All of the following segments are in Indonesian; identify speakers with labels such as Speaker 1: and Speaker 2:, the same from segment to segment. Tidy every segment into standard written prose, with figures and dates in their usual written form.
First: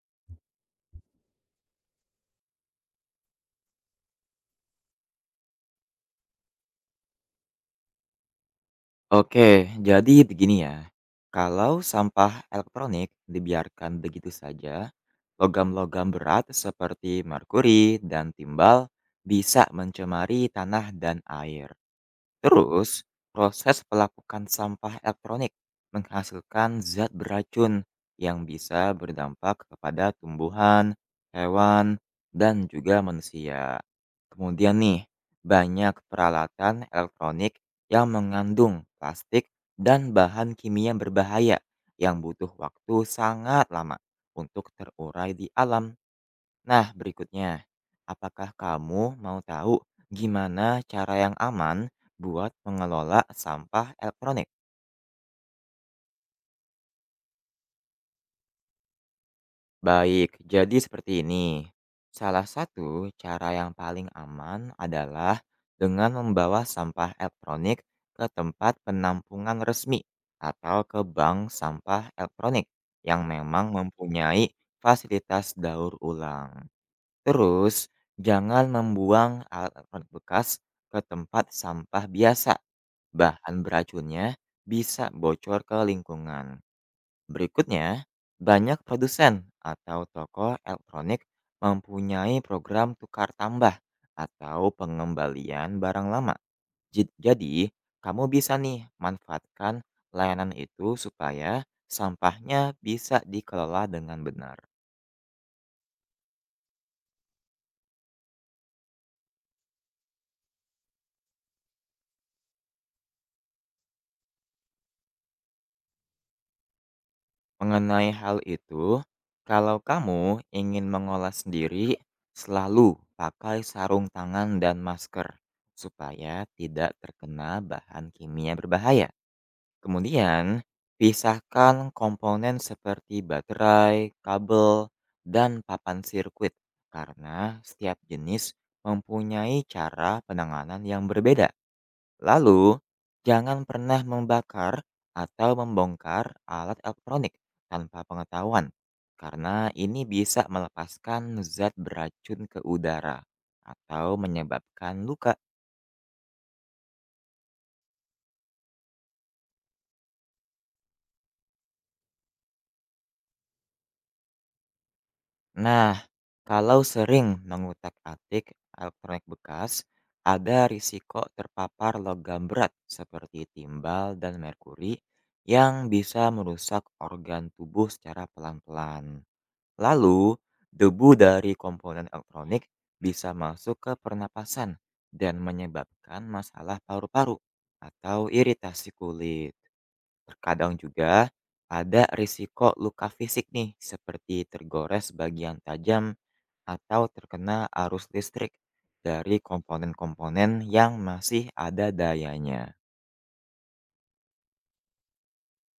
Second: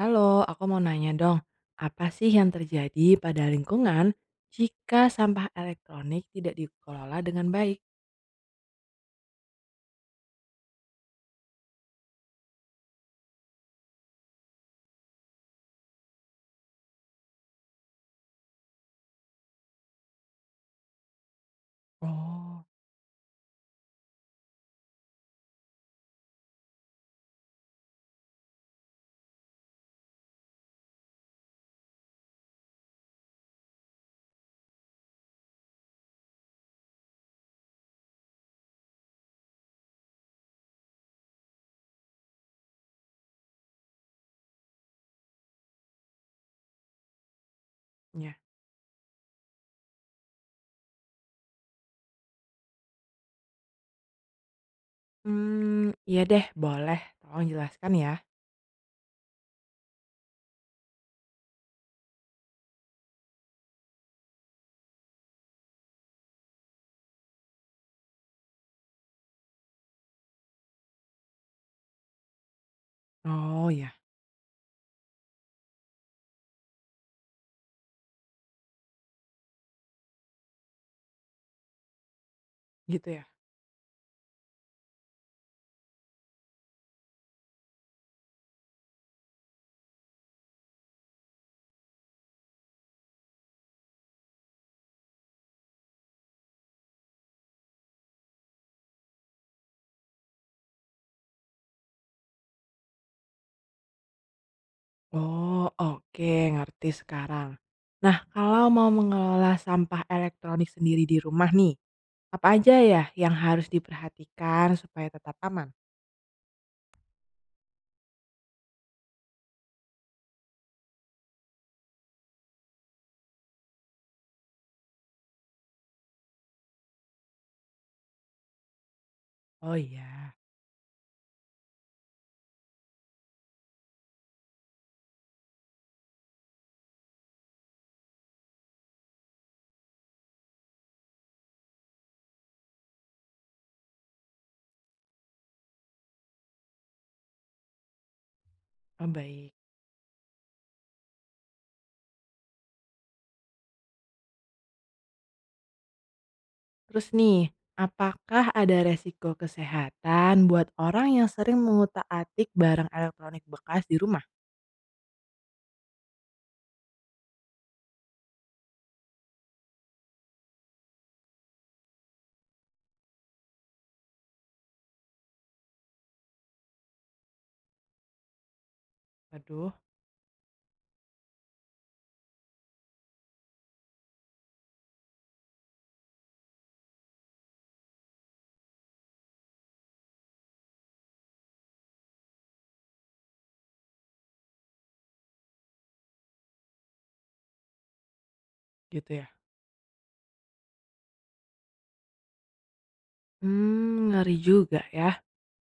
Speaker 1: Halo, aku mau nanya dong, apa sih yang terjadi pada lingkungan jika sampah elektronik tidak dikelola dengan baik?
Speaker 2: Oke, jadi begini ya. Kalau sampah elektronik dibiarkan begitu saja, logam-logam berat seperti merkuri dan timbal bisa mencemari tanah dan air.
Speaker 1: Oh,
Speaker 2: Terus, proses pelapukan sampah elektronik menghasilkan zat beracun yang bisa berdampak kepada tumbuhan, hewan, dan juga manusia. Kemudian nih, banyak peralatan elektronik yang mengandung plastik dan bahan kimia berbahaya yang butuh waktu sangat lama untuk terurai di alam. Nah, berikutnya,
Speaker 1: ya.
Speaker 2: apakah kamu mau tahu gimana cara yang aman buat mengelola sampah elektronik?
Speaker 1: Iya deh, boleh. Tolong jelaskan ya.
Speaker 2: Baik, jadi seperti ini. Salah satu cara yang paling aman adalah dengan membawa sampah elektronik ke tempat penampungan resmi atau ke bank sampah elektronik yang
Speaker 1: Oh
Speaker 2: memang
Speaker 1: ya,
Speaker 2: mempunyai fasilitas daur ulang. Terus, jangan membuang alat elektronik bekas ke tempat sampah biasa.
Speaker 1: gitu ya.
Speaker 2: Bahan beracunnya bisa bocor ke lingkungan. Berikutnya, banyak produsen atau toko elektronik mempunyai program tukar tambah atau pengembalian barang lama. Jadi, kamu bisa nih manfaatkan layanan itu supaya sampahnya bisa dikelola dengan benar.
Speaker 1: Oh, oke, ngerti sekarang. Nah, kalau mau mengelola sampah elektronik sendiri di rumah nih, apa aja ya yang harus diperhatikan supaya tetap aman?
Speaker 2: Mengenai hal itu, kalau kamu ingin mengolah sendiri, selalu pakai sarung tangan dan masker supaya tidak terkena bahan kimia berbahaya.
Speaker 1: Oh iya,
Speaker 2: Kemudian, pisahkan komponen seperti baterai, kabel, dan papan sirkuit karena setiap jenis mempunyai cara penanganan yang berbeda. Lalu, jangan pernah membakar atau membongkar alat elektronik tanpa pengetahuan,
Speaker 1: oh baik.
Speaker 2: karena ini bisa melepaskan zat beracun ke udara atau menyebabkan luka.
Speaker 1: Terus nih, apakah ada resiko kesehatan buat orang yang sering mengutak-atik barang elektronik bekas di rumah?
Speaker 2: Nah, kalau sering mengutak-atik elektronik bekas, ada risiko terpapar logam berat seperti timbal dan merkuri yang bisa merusak organ tubuh secara pelan-pelan.
Speaker 1: Aduh,
Speaker 2: Lalu, debu dari komponen elektronik bisa masuk ke pernapasan dan menyebabkan masalah paru-paru atau iritasi kulit. Terkadang juga ada risiko luka fisik nih seperti tergores bagian tajam atau terkena arus listrik
Speaker 1: gitu ya.
Speaker 2: dari komponen-komponen yang masih ada dayanya.
Speaker 1: Ngeri juga ya.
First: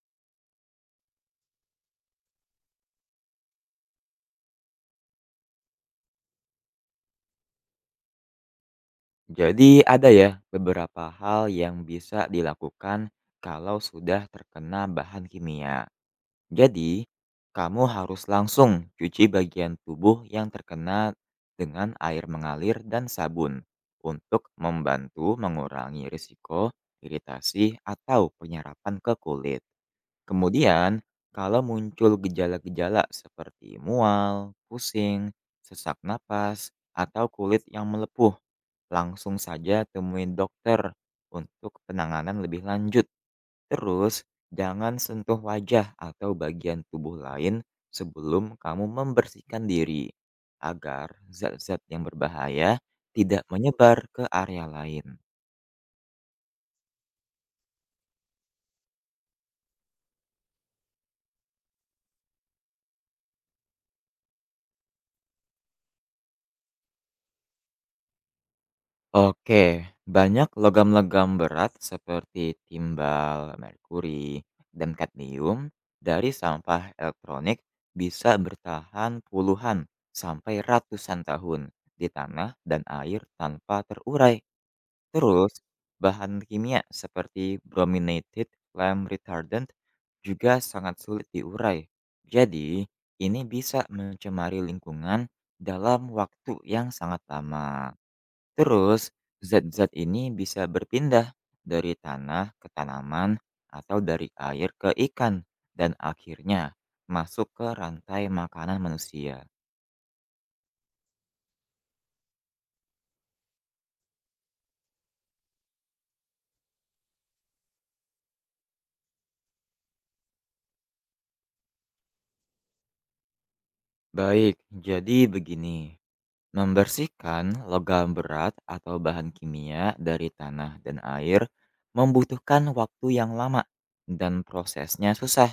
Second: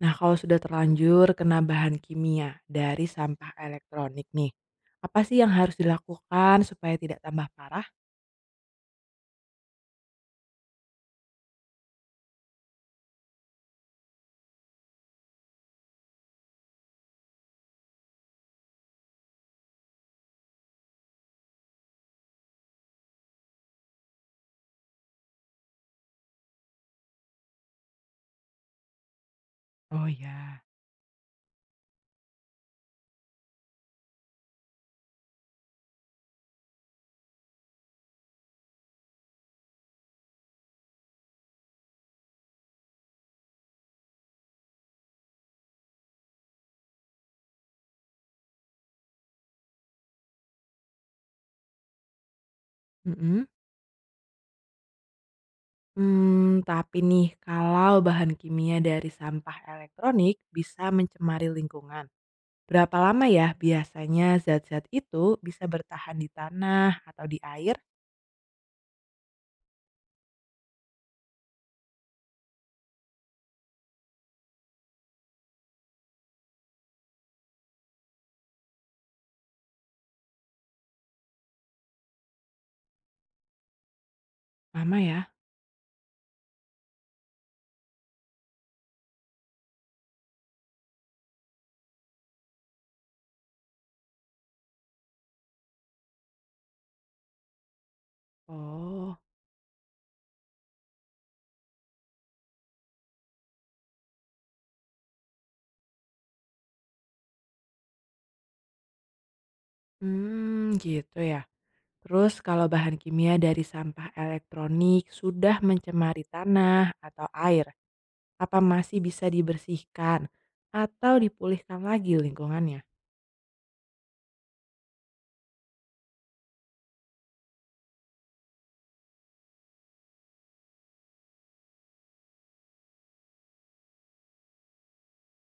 Speaker 1: Nah, kalau sudah terlanjur kena bahan kimia dari sampah elektronik nih, apa sih yang harus dilakukan supaya tidak tambah parah?
Speaker 2: Jadi ada ya beberapa hal yang bisa dilakukan kalau sudah terkena bahan kimia. Jadi, kamu harus langsung cuci bagian tubuh yang terkena dengan air mengalir dan sabun untuk membantu mengurangi risiko iritasi atau penyerapan ke kulit.
Speaker 1: Oh ya.
Speaker 2: Kemudian, kalau muncul gejala-gejala seperti mual, pusing, sesak napas, atau kulit yang melepuh, langsung saja temuin dokter untuk penanganan lebih lanjut. Terus, jangan sentuh wajah atau bagian tubuh lain sebelum kamu membersihkan diri, agar zat-zat yang berbahaya tidak
Speaker 1: Mm-mm.
Speaker 2: menyebar ke area lain.
Speaker 1: Hmm, tapi nih, kalau bahan kimia dari sampah elektronik bisa mencemari lingkungan. Berapa lama ya biasanya zat-zat itu bisa bertahan di tanah atau di air?
Speaker 2: Oke, banyak logam-logam berat seperti timbal, merkuri, dan kadmium dari sampah elektronik bisa bertahan puluhan sampai ratusan tahun di tanah dan air tanpa terurai.
Speaker 1: Lama ya?
Speaker 2: Terus, bahan kimia seperti brominated flame retardant juga sangat sulit diurai. Jadi, ini bisa mencemari lingkungan dalam waktu yang sangat lama. Terus,
Speaker 1: Oh,
Speaker 2: zat-zat ini bisa berpindah dari tanah ke tanaman atau dari air ke ikan dan akhirnya masuk ke rantai makanan manusia.
Speaker 1: hmm, gitu ya. Terus kalau bahan kimia dari sampah elektronik sudah mencemari tanah atau air, apa masih bisa dibersihkan atau dipulihkan lagi lingkungannya?
Speaker 2: Baik, jadi begini. Membersihkan logam berat atau bahan kimia dari tanah dan air membutuhkan waktu yang lama dan prosesnya susah.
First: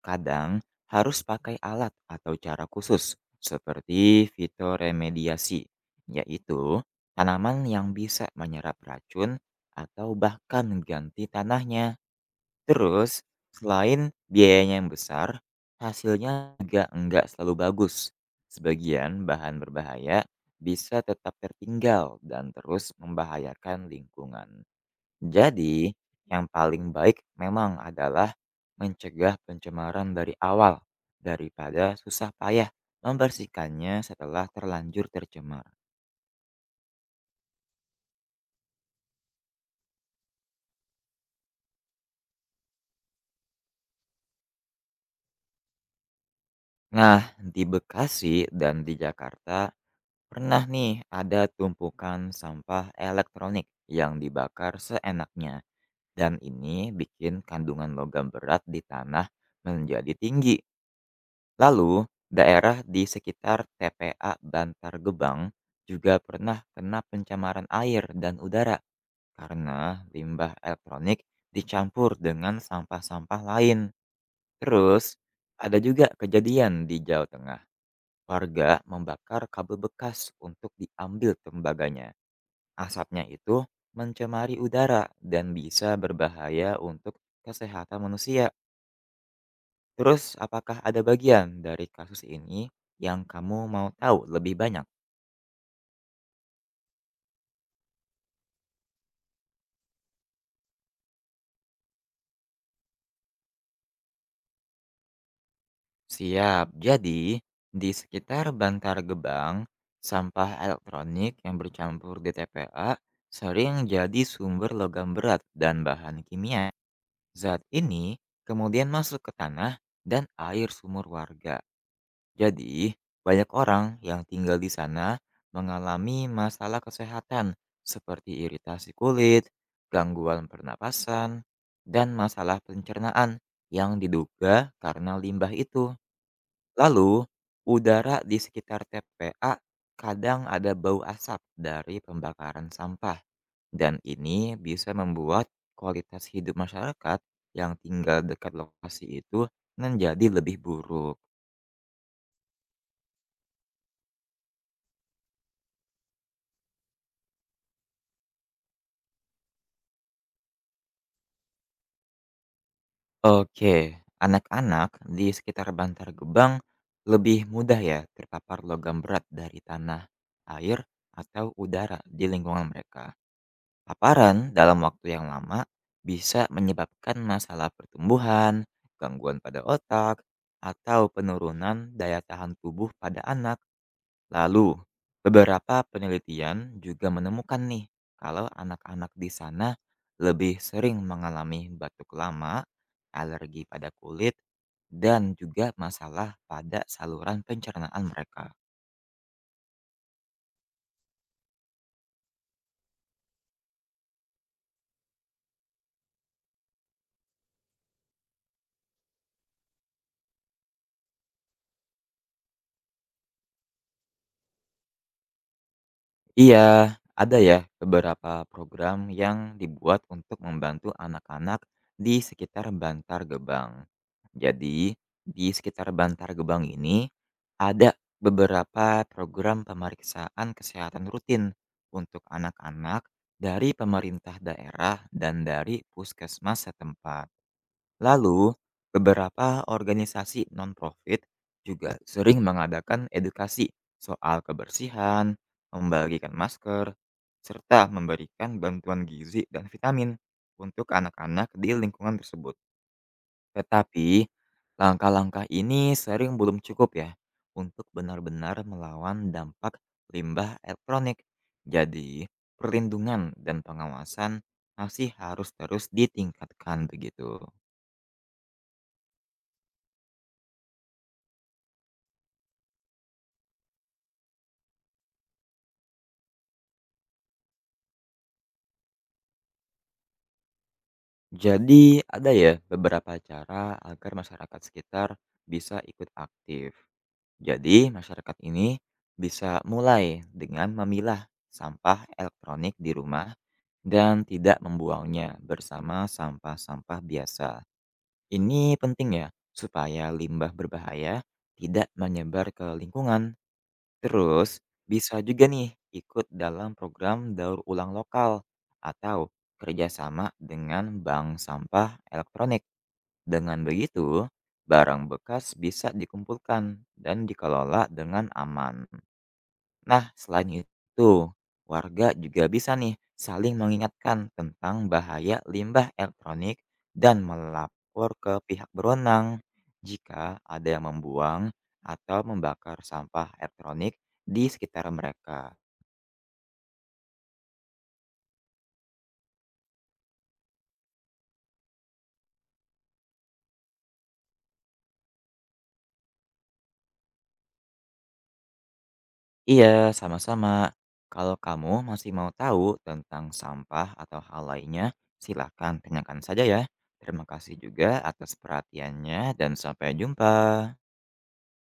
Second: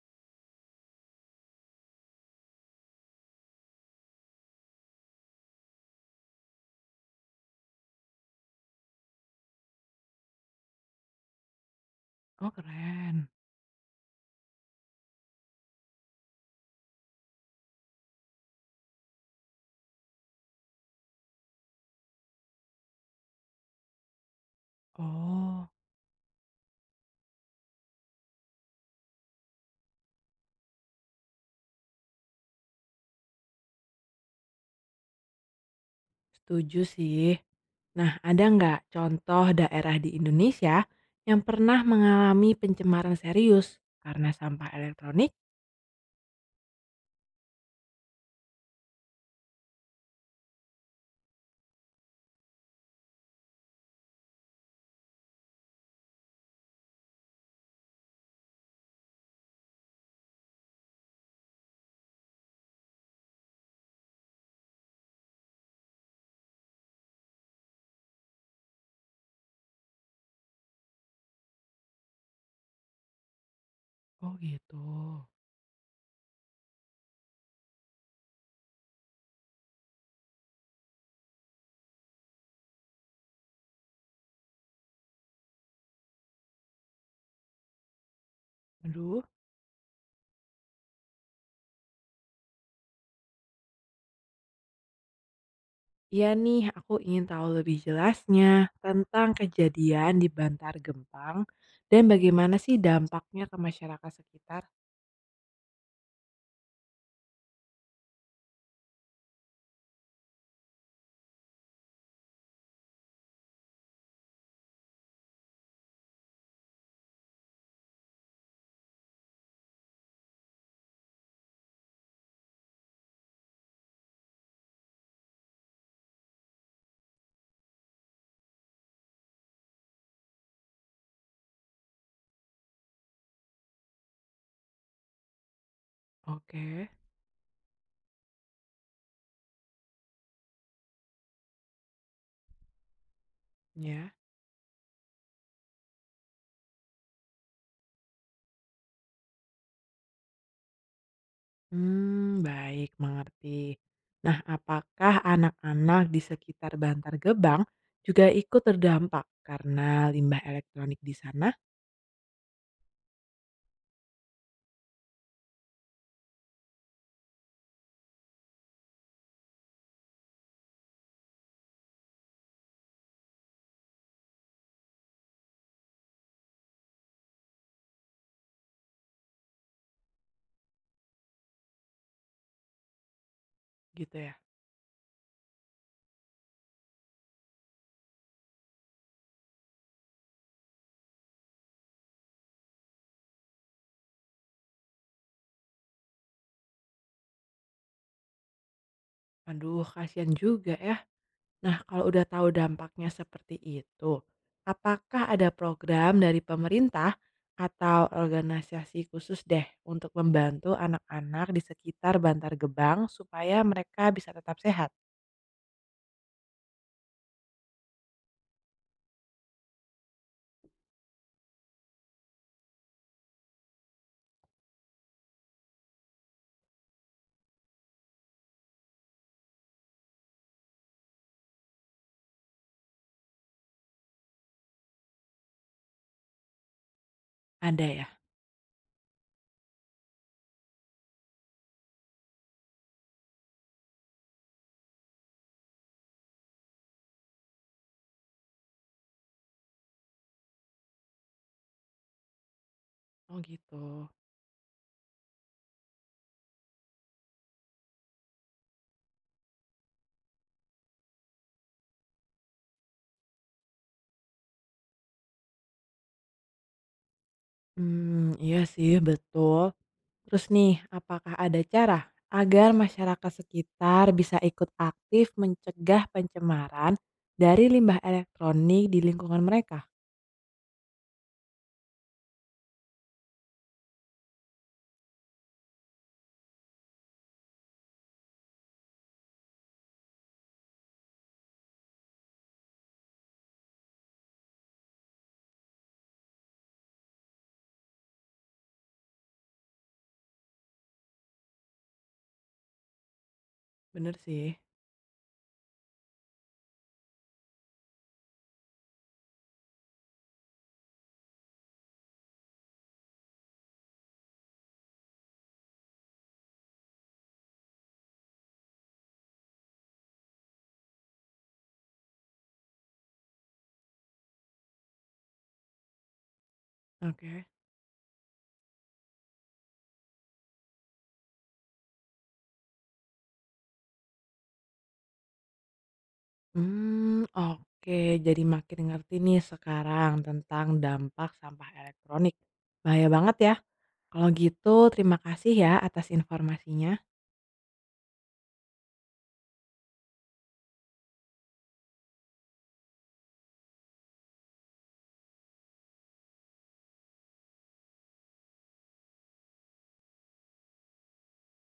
Speaker 2: Kadang harus pakai alat atau cara khusus seperti fitoremediasi, yaitu tanaman yang bisa menyerap racun atau bahkan ganti tanahnya.
Speaker 1: Oh,
Speaker 2: Terus,
Speaker 1: keren.
Speaker 2: selain biayanya yang besar, hasilnya juga enggak selalu bagus. Sebagian bahan berbahaya bisa tetap tertinggal dan terus membahayakan lingkungan.
Speaker 1: Oh.
Speaker 2: Jadi, yang paling baik memang adalah mencegah pencemaran dari awal daripada susah payah membersihkannya setelah terlanjur tercemar.
Speaker 1: Setuju sih. Nah, ada nggak contoh daerah di Indonesia yang pernah mengalami pencemaran serius karena sampah elektronik?
Speaker 2: Nah, di Bekasi dan di Jakarta pernah nih ada tumpukan sampah elektronik yang dibakar seenaknya dan ini bikin kandungan logam berat di tanah menjadi tinggi. Lalu, daerah di sekitar TPA Bantar Gebang juga pernah kena pencemaran air dan udara karena limbah elektronik dicampur dengan sampah-sampah lain.
Speaker 1: Oh gitu.
Speaker 2: Terus, ada juga kejadian di Jawa Tengah. Warga membakar kabel bekas untuk diambil tembaganya. Asapnya itu mencemari udara dan bisa berbahaya untuk kesehatan manusia.
Speaker 1: Aduh,
Speaker 2: Terus, apakah ada bagian dari kasus ini yang kamu mau tahu lebih banyak?
Speaker 1: iya nih, aku ingin tahu lebih jelasnya tentang kejadian di Bantar Gempang dan bagaimana sih dampaknya ke masyarakat sekitar.
Speaker 2: Siap, jadi di sekitar Bantar Gebang, sampah elektronik yang bercampur di TPA sering jadi sumber logam berat dan bahan kimia. Zat ini kemudian masuk ke tanah dan air sumur warga. Jadi, banyak orang yang tinggal di sana mengalami masalah kesehatan seperti iritasi kulit, gangguan pernapasan, dan masalah pencernaan yang diduga karena limbah itu.
Speaker 1: Oke.
Speaker 2: Lalu, udara di sekitar TPA kadang ada bau asap dari pembakaran sampah dan
Speaker 1: Ya.
Speaker 2: ini bisa membuat kualitas hidup masyarakat yang tinggal dekat lokasi itu menjadi lebih buruk.
Speaker 1: Baik, mengerti. Nah, apakah anak-anak di sekitar Bantar Gebang juga ikut terdampak karena limbah elektronik di sana?
Speaker 2: Oke, anak-anak di sekitar Bantar Gebang lebih mudah ya terpapar logam berat dari tanah, air, atau udara di lingkungan mereka. Paparan dalam waktu yang lama bisa menyebabkan masalah pertumbuhan, gangguan pada otak, atau penurunan daya tahan tubuh pada anak.
Speaker 1: Gitu ya?
Speaker 2: Lalu, beberapa penelitian juga menemukan nih kalau anak-anak di sana lebih sering mengalami batuk lama, alergi pada kulit, dan juga masalah pada saluran pencernaan mereka.
Speaker 1: Aduh, kasihan juga ya. Nah, kalau udah tahu dampaknya seperti itu, apakah ada program dari pemerintah atau organisasi khusus deh untuk membantu anak-anak di sekitar Bantar Gebang supaya mereka bisa tetap sehat?
Speaker 2: Iya, ada ya beberapa program yang dibuat untuk membantu anak-anak di sekitar Bantar Gebang. Jadi, di sekitar Bantar Gebang ini ada beberapa program pemeriksaan kesehatan rutin untuk anak-anak dari pemerintah daerah dan dari puskesmas setempat.
Speaker 1: Ada ya?
Speaker 2: Lalu, beberapa organisasi non-profit juga sering mengadakan edukasi soal kebersihan, membagikan masker, serta memberikan bantuan gizi dan vitamin untuk anak-anak di lingkungan tersebut.
Speaker 1: Oh gitu.
Speaker 2: Tetapi, langkah-langkah ini sering belum cukup ya untuk benar-benar melawan dampak limbah elektronik. Jadi, perlindungan dan pengawasan masih harus terus ditingkatkan begitu.
Speaker 1: Iya sih, betul. Terus nih, apakah ada cara agar masyarakat sekitar bisa ikut aktif mencegah pencemaran dari limbah elektronik di lingkungan mereka?
Speaker 2: Jadi ada ya beberapa cara agar masyarakat sekitar bisa ikut aktif. Jadi masyarakat ini bisa mulai dengan memilah sampah elektronik di rumah dan tidak membuangnya bersama sampah-sampah biasa. Ini penting ya supaya limbah berbahaya tidak menyebar ke lingkungan.
Speaker 1: Bener sih.
Speaker 2: Terus bisa juga nih ikut dalam program daur ulang lokal atau kerjasama dengan bank sampah elektronik dengan begitu, barang bekas bisa dikumpulkan dan dikelola dengan aman. Nah, selain itu, warga juga bisa nih saling mengingatkan tentang bahaya limbah elektronik dan
Speaker 1: Oke.
Speaker 2: melapor ke pihak berwenang jika ada yang membuang atau membakar sampah elektronik di sekitar mereka.
Speaker 1: Hmm, oke. Jadi makin ngerti nih sekarang tentang dampak sampah elektronik. Bahaya banget ya. Kalau gitu, terima kasih ya atas informasinya.
Speaker 2: Iya, sama-sama. Kalau kamu masih mau tahu tentang sampah atau hal lainnya, silakan tanyakan saja ya. Terima kasih juga atas perhatiannya dan sampai jumpa.